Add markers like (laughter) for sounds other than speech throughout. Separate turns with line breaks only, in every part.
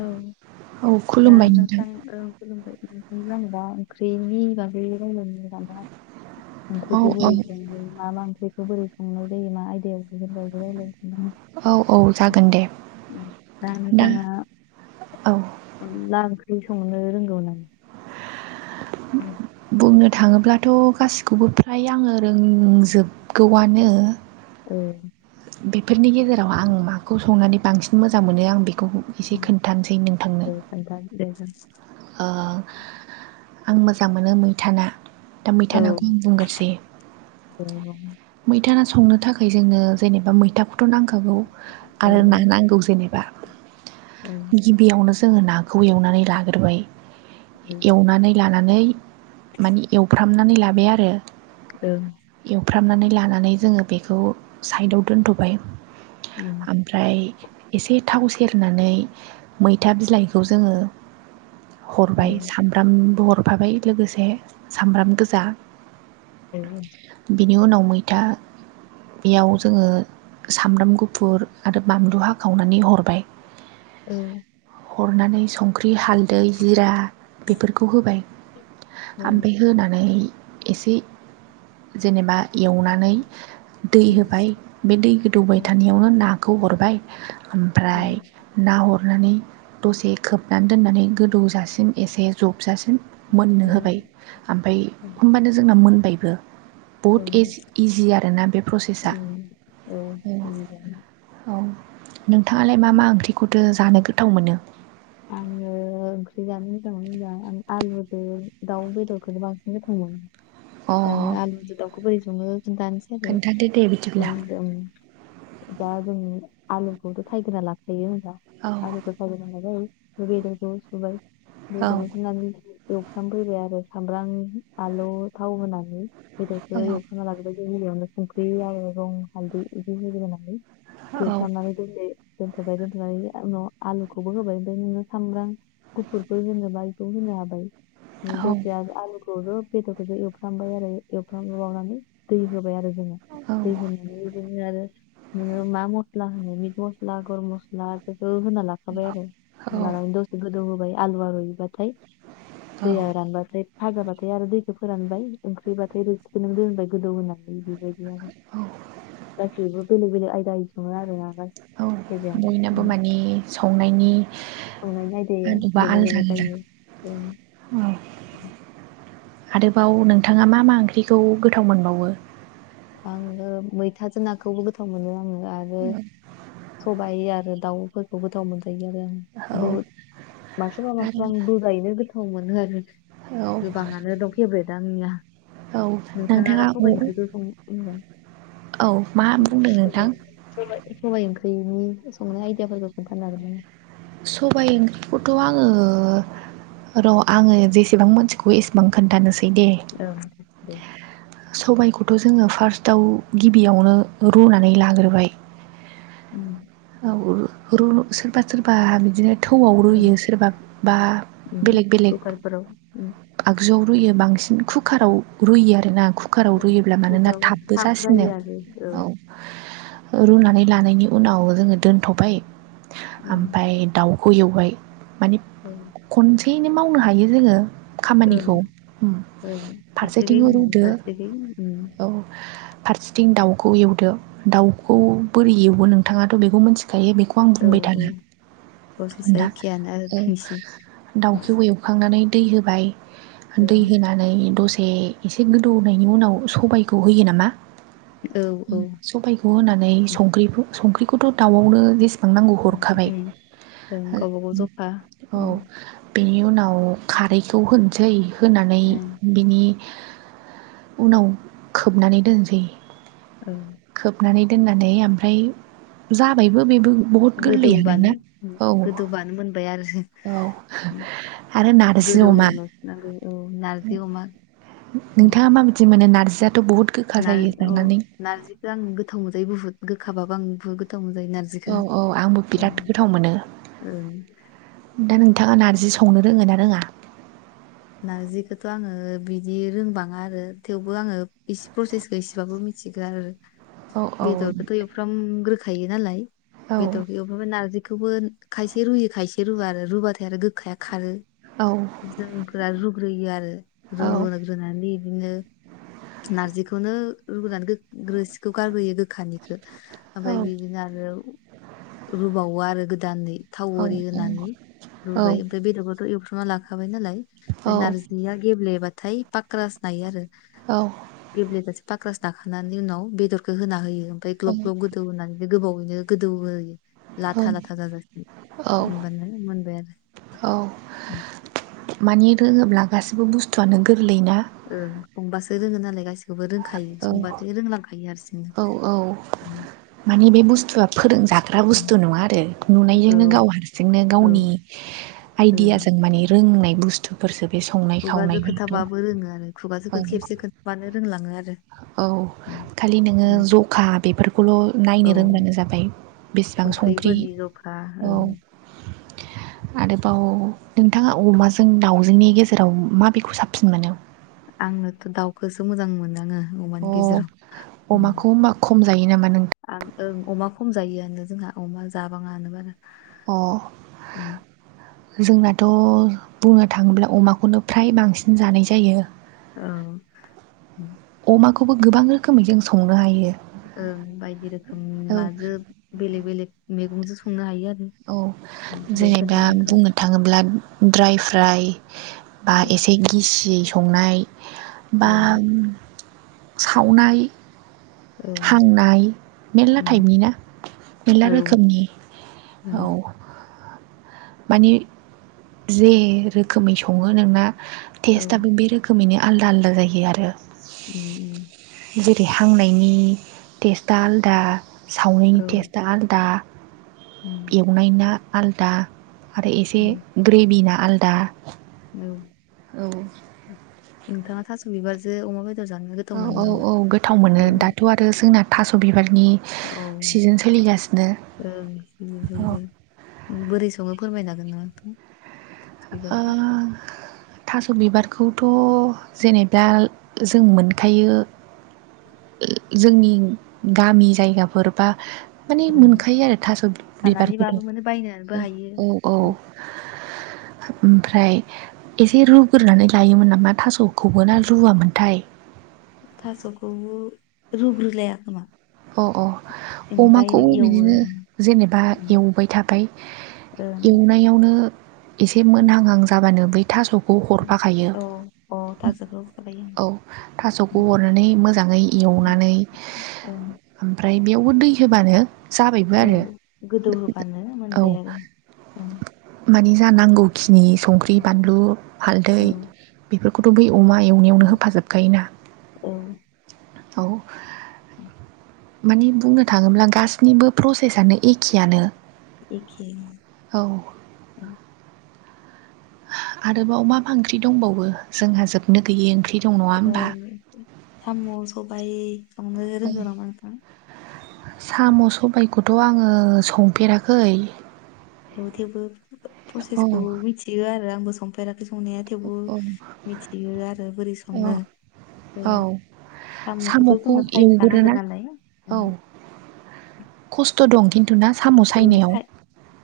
औ दा नोंथां ओ खुलुमबाय (unintelligible) ख्रिनि बागै रायलायनो सानदों आं
औ
ओंख्रिखौ
औ
बोरै सङो मा मा ओंख्रिखौ बोरै संनाय जायो मा आयदायाव (unintelligible)
औ औ जागोन दे दा औ
अनला ओंख्रि संनो रोंगौ ना? (unintelligible)
बुंनो थाङोब्लाथ' गासिखौबो फ्राय आङो रोंजोबगौआनो
औ
बेफोरनि गेजेराव आं माखौ संनानै बांसिन मोजां मोनो आं बे एसे खोन्थानोसै नोंथांनो
दे खोन्था दे जों
ओ आं मोजां मोनो मैथा ना दा मैथा
औ
नाखौ आं बुंग्रोसै
दे बुं
मैथा ना संनो थाखाय जोङो जेनेबा मै थाखौथ' नांखागौ
औ
आरो ना नांगौ जेनेबा
औ
गिबियावनो जों जोङो नाखौ एवनानै लाग्रोबाय एवनानै लाना नै माने एवफ्रामनानै लाबाय आरो
औ
फ्रामनानै लानानै जोङो बेखौ साइदाव दोनथ'बाय ओमफ्राय एसे थाव सेरनानै मैथा बिलाइखौ जोङो हरबाय सामब्रामबो हरफाबाय लोगोसे सामब्राम गोजा
औ
नि उनाव मैथा बेयाव जोङो सामब्राम गुफुर आरो बानलु हाखावनानै हरबाय।
औ
हरनानै संख्रि हालदै जिरा बिफोरखौ होबाय। ओमफ्राय होनानै एसे जेनेबा एवनानै दै होबाय बे दै गोदौबाय थानायावनो नाखौ हरबाय। ओमफ्राय ना हरनानै दसे खोबनानै दोननानै गोदौ जासिम एसे जोबजासिम मोननो होबाय ओमफ्राय होमबानो जोंना मोनबायबो। बहुत इजि आरोना बे प्रसेसा
उम उम औ
नोंथाङालाय मा मा ओंख्रिखौथो जानो गोथाव मोनो।
आङो मा मा ओंख्रि जानो मोजां‌ मोनो होनबा आं आलुजों दाउ बेदरखौनो बांसिन गोथाव
अ
मोनो। आलुजों दाउखौ बोरै सङो खिन्थानोसै आरो
खोन्थादो दे बिदिब्ला
ओ ओ दा जों आलुखौथ' सायगोरना लाखायो ना
औ
आलुखौ सायगोरना लाबाय। बेदरखौ सुबाय
औ
बेदरखौ सुनानै एवफ्राम फैबाय आरो सामब्राम आलु थाव होनानै
औ
बेदरखौ एवफ्रामना लाग्रोबाय। गिबियावनो संख्रि आरो रं हालदै बिदि होग्रोनानै
औ औ
एवफ्रमनानै दसे दोन्थ'बाय दोनथ'नानै उनाव आलुखौबो होबाय नो सामब्राम गुफुरफोर होनोबा बेखौ होनो हाबाय दसे आलु बेदरखौबो एवफ्रामबाय आरो एवफ्रामबावनानै दै होबाय आरो। दै होननानै बिदिनो आरो आरो नोङो मा मस्ला होनो मिट मस्ला गरम मस्ला बेफोरखौ होना लाखाबाय आरो।
औ
होना लानानै दसे गोदौ होबाय आलुवा रुइबाथाय दैया रानबाथाय फाजाबाथाय आरो दैखौ फोरानबाय ओंख्रिबाथाय रोसिखौ नों दोनबाय गोदौ होनानै बेबायदि बिदि आरो
औ
गासैबो बेलेग बेलेग आयदाजों सङो आरोना
औ
गासैबो
बयनाबो
एखेजायानो
माने संनायनि
संनायनि आयदाया
आदबा
बेलेग
आलदा
बेलेग
आलदा
जायो।
औ आरोबाव नोंथाङा मा मा ओंख्रिखौ गोथाव मोनबावो।
आङो मैथाजों नाखौबो गोथाव मोनो आङो आरो सबाइ आरो दाउफोरखौ गोथाव मोनजायो आरो आं
औ
बुहुद माखौबा माखौब्रा आं
आरो
बुर्जायैनो गोथाव मोनो आरो।
औ
गोबाङानो दं फेभ्रेटा आंनिया नोंथाङा दा सबाइ ओंख्रिखौ सं
औ मा बुंदों नोंथां?
सबाय ओंख्रिनि संनाय आइदियाफोरखौ खोन्थानो हागोन नामा?
सबाय ओंख्रिखौथ' आङो र' आङो जेसेबां मोनथिगौ एसेबां खोन्थानोसै। दे
औ दे
सबायाइखौथ' जोङो फार्स्टआव गिबियावनो रुनानै लाग्रोबाय।
उम
र सोरबा सोरबा बिदिनो थौआव
ओं
रुयो सोरबा बा
उम
बेलेग बेलेग
कुकारफोराव उम
आगजुआव रुयो बांसिन कुकाराव रुयो आरो। आरोना कुकाराव
औ,
रुयोब्ला मानोना
कुकाराव
थाबबो
थाब
जासिनो
जायो आरो औ
औ रुनानै लानायनि उनाव जोङो दोनथ'बाय
औ
ओमफ्राय दाउ खौ एवबाय माने
ओं
खनसेयैनो मावनो हायो जोङो।
ओं
खामानिखौ
ओं
फारसेथिं
फारसेखै होनानै
रुदो
फारसेखै उम
औ फारसेथिं दाउखौ एवदो दाउखौ बोरै एवो नोंथाङाथ' बेखौ मिथि- खायो बेखौ आं
औ
बुंबाय
औ
थाला औ
प्रसेसा
नोंथां
एखेयानो आरो नोंसि
औ दाउखौ एवखांनानै दै होबाय
औ
दै होनानै दसे एसे गोदौनायनि उनाव सबायखौ होयो नामा
औ औ
सबायखौ होनानै संख्रिखौ संख्रिखौथ' दाउआवनो जेसां हर नांगौ
उम
हरखाबाय
उम, ओं गावबा गाव जखा उम
औ बेनि उनाव खारैखौ होनोसै होनानै
ओं
बिनि उनाव खोबनानै दोनसै
औ
खोबनानै दोननानै ओमफ्राय जाबायबो बेबो बुहुत गोरलैयानो
गोदौबानो
ना
उम,
औ
गोदौबानो मोनबाय आरो
औ आरो नार
गोदौ होनांगौ नांगौ औ नारजि अमा उम,
नोंथाङा मााबायदि मोनो नार
नार अ नारजिखौ आं गोथाव मोनजायो बुहुत गोखाबाबो आं बुहुद गोथाव मोनजायो नारजिखौ
औ औ आंबो
ओं
बिराद गोथाव मोनो
ओं
दा नोंथाङा नारजि सं संनो रोङो ना रोङा
नारजिखौथ' आङो बिदि रोंबाङा आरो थेवबो आङो इसे प्रसेसखौ इसेबाबो मिथि गो आरो
औ औ
बेदरखौथ एवफ्राम ग्रोखायो नालाय
औ
बेदरखौ एवफ्रामबाय नारजि खौबो खायसे रुयो खायसे रुवा आरो रुबाथाय आरो गोखाया खारो
औ
जों रा रुग्रोयो आरो
औ
रुग्रोनानै बिदिनो नारजिखौनो रुगोरना गोग रोसिखौ गारग्रोयो गोग खानिखौ
औ
ओमफाय बिदिनो आरो रुबावो आरो गोदानै थाव
औ
ओरि होनानै रुबाय ओमफाय बेदरखौथ' एवथ्रमना लाखाबाय नालाय फाय
औ
नारजिया गेब्लेबाथाय पाक्रास नायो आरो
औ
गेब्लेबासो पाक्रास दाखोनानै उनाव बेदरखौ होना होयो ओमफ्राय ग्लब ग्लब गोदौ होनानै गोबावैनो गोदौ होयो लाथा लाथा जाजासिम
औ
होमबानो मोनबाय आरो उम
मानि रोङोब्ला गासिबो बुस्थुआनो गो
ओ संबासो रोङो नालाय गासिखौबो रोंखायो
औ
संबथाय रोंलांखायो हारसिंनो
औ औ
(inaudible)
माने बे बुस्थुआ फोरोंजाग्रा
औ
बुस्थु नङा आरो नुनायजोंनो गाव हारसिंनो
औ
गावनि
ओं
आइडियाजों माने रोंनाय बुस्थुफोरसो बे संनाय
खुगाजों
खावनायफोराथ'
खोथाबाबो रोङो आरो खुगाजो
औ
खेबसे खोनथाबानो रोंलाङो आरो
औ खालि नोङो जखा बेफोरखौल' ना
औ
नायनो रोंब्लानो जाबाय बेसेबां संख्रि
संख्रिफोरनि जखा
औ
ओं (inaudible)
आरोबाव नोंथाङा अमाजों दाउजोंनि गेजेराव माबेखौ साबसिन मोनो
आंनोथ' दाउखौसो मोजां मोनदाङो अमानि
अ
गेजेराव उम
अमाखौ होमबा खम जायो नामा नोंथां
आं ओं अमा खम जायोआनो जोंहा अमा जाबाङानो बारा
अ
उम,
जोंना थ' बुंनो थाङोब्ला अमाखौनो फ्राय बांसिन जानाय जायो
औ
अमाखौबो गोबां रोखोमै जों संनो हायो
ओं बायदि रोखोम
औ
माजों बेलेग बेलेग मैगंजों संनो हायो आरो
औ
उम, दे
जेनेबा
खोन्था नोंथाङा
बुंनो
उम,
थाङोब्ला ड्राइ फ्राइ बा
औ
एसे गिसि संनाय बा
ओं
सावनाय
औ
हांनाय मेरला
उम
टाइपनि ना मेरला
औ ओं
रोखोमनि औ माने जे रोखोमै सङो नोंना
औ
टेस्टआबो बे रोखोमैनो आलदा आलदा जायो आरो
उम उम
जेरै हांनायनि टेस्टा आलदा सावनायनि
औ
टेस्टा आलदा
उम
एवनाय ना आलदा आरो एसे
उम
ग्रेभि ना आलादा
औ
औ
नोंथाङा थास' बिबारजो अमा बे
औ औ औ गोथाव मोनो दाथ' आरो जोंना थास' बिबार नि
औ
सिजोन सोलिगासिनो
ओं
औ
जोंजों बोरै सङो फोरमायनो हागोना नोंथां? थास'
आ
बिबारजों
थास' बिबारखौथ' जेनेबा जों मोनखायो जोंनि गामि जायगाफोर बा माने
ओं
मोनखायो आरो थास' बिबारखौथ'
खानानैबाबो मोनो बायनानैबो हायो
औ औ औ
उम,
ओमफ्राय एसे रुग्रोनानै लायोमोन नामा थास'खौबो ना रुवामोनथाय
थास'खौबो रुग्रोलाया खोमा
अ अ
उम
अमाखौबो
डाइरेक्ट एवो
बिदिनो जेनेबा एवबाय थाबाय एवनायावनो एसे मोनहांहां जाबानो बै थास'खौ हरफाखायो
ओं अ थास'खौ
औ थास'खौ हरनानै मोजाङै एवनानै
ओं
ओमफ्राय बेयावबो दै होबानो जाबायबो
औ
आरो
गोदौ होबानो
औ
मोनबाय आरो ओं
मानि जा नांगौखिनि संख्रि बानलु हालदै
औ
बेफोरखौथ' बे अमा एवनायावनो होफाजोबखायोना औ
उ
माने बुंनो थाङोब्ला गासिनिबो प्रसेसनो एखेयानो
एखे
औ
ओं
आरोबाव मा मा ओंख्रि दंबावो जोंहा जोबनो गैयै ओंख्रि दं नङा होमबा
साम' सबायाइखौनो रोंगौ नामा नोंथां?
साम' सबायखौथ' आङो संफेराखै
थेवबो
औ
प्रसेसखौ मिथियो आरो आंबो संफेराखै ओंख्रि संनाया थेवबो
औ
मिथियो आरो बोरै सङो
औ औ
साम'खौथ'
साम'खौ
जोङो सायखानांगोन नालाय
खसथ' दं थु ना साम'
औ
सायनायाव
साय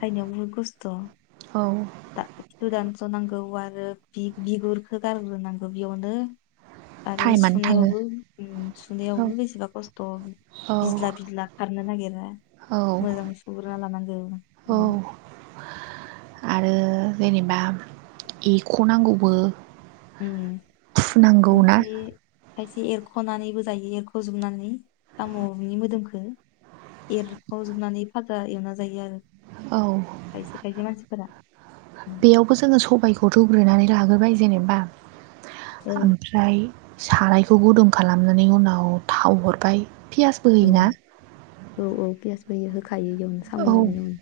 सायनायाव बुहुद खस्थ'
औ
खिथु दानस'नांगौ आरो बिगुरखौ गारग्रोनांगौ बेयावनो आरो
टाइमानो थाङो
सुनायावबो
औ
सुनायावबो बेसेबा खसथ'
औ
बिजला बिजला खारनो नागिरा
औ
मोजां सुग्रोना लानांगौ
औ
उम
आरो जेनेबा एख' नांगौबो
उम
फुनांगौ ना
खायसे खायसे एरख'नानैबो जायो एरख'जोबनानै साम'नि मोदोमखौ एरख'वजोबनानै फाजा एवना जायो आरो
औ
खायसे खायसे मानसिफोरा उम
बेयावबो जोङो सबायखौ दुग्रोनानै लाग्रोबाय जेनेबा
औ औ
ओमफ्राय सारायखौ गुदुं खालामनायनि उनाव थाव हरबाय पियासबो
औ
होयोना
औ औ पियासबोयो होखायो बेयावनो साम'
औ
एवनायावनो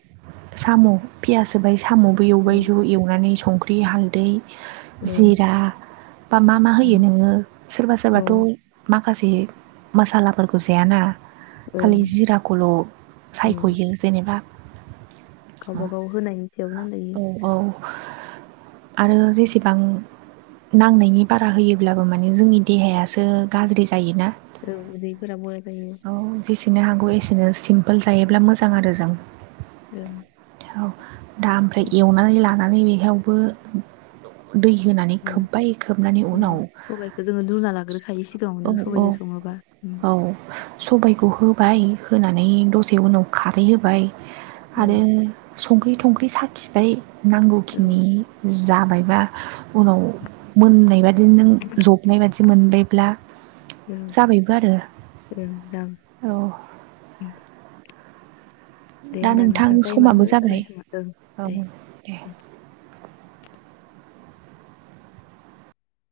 साम' पियास होबाय साम'बो एवबाय
औ
ज' एवनानै संख्रि हालदै
औ
जिरा बा मा मा होयो नोङो सोरबा
औ
सोरबाथ' मा माखासे मसालाफोरखौ जायाना खालि
ओं
जिराखौल'
उम
सायख'यो जेनेबा
गावबा गाव होनाय
औ औ आरो जेसेबां नांनायनि बारा होयोब्लाबो माने जोंनि देहायासो गाज्रि जायोना।
औ उदैफोराबो बया जायो।
औ जेसेनो हागौ एसेनो सिमपोल जायोब्ला मोजां आरो जों
ओ
औ दा ओमफ्राय एवनानै लानानै बेहावबो दै होनानै
ओं
खोबबाय खोबनानै
औ
उनाव
सबाइखौ जोङो लुना लाग्रोखायो
औ
सिगाङावनो
औ
सबाइजों सङोबा उम
औ सबाइयखौ हो होबाय होनानै दसे उनाव खारै होबाय
औ
आरो। संख्रि थंख्रि साखिबाय
औ ओं
नांगौखिनि जाबायबा उनाव मोननाय बादि नों जबनाय बादि मोनबायब्ला। जाबायबो आरो औ
(inaudible) दे होमबा नोंथां टाइमाबो जाबाय नामा ओं
औ
दे
दे
ओ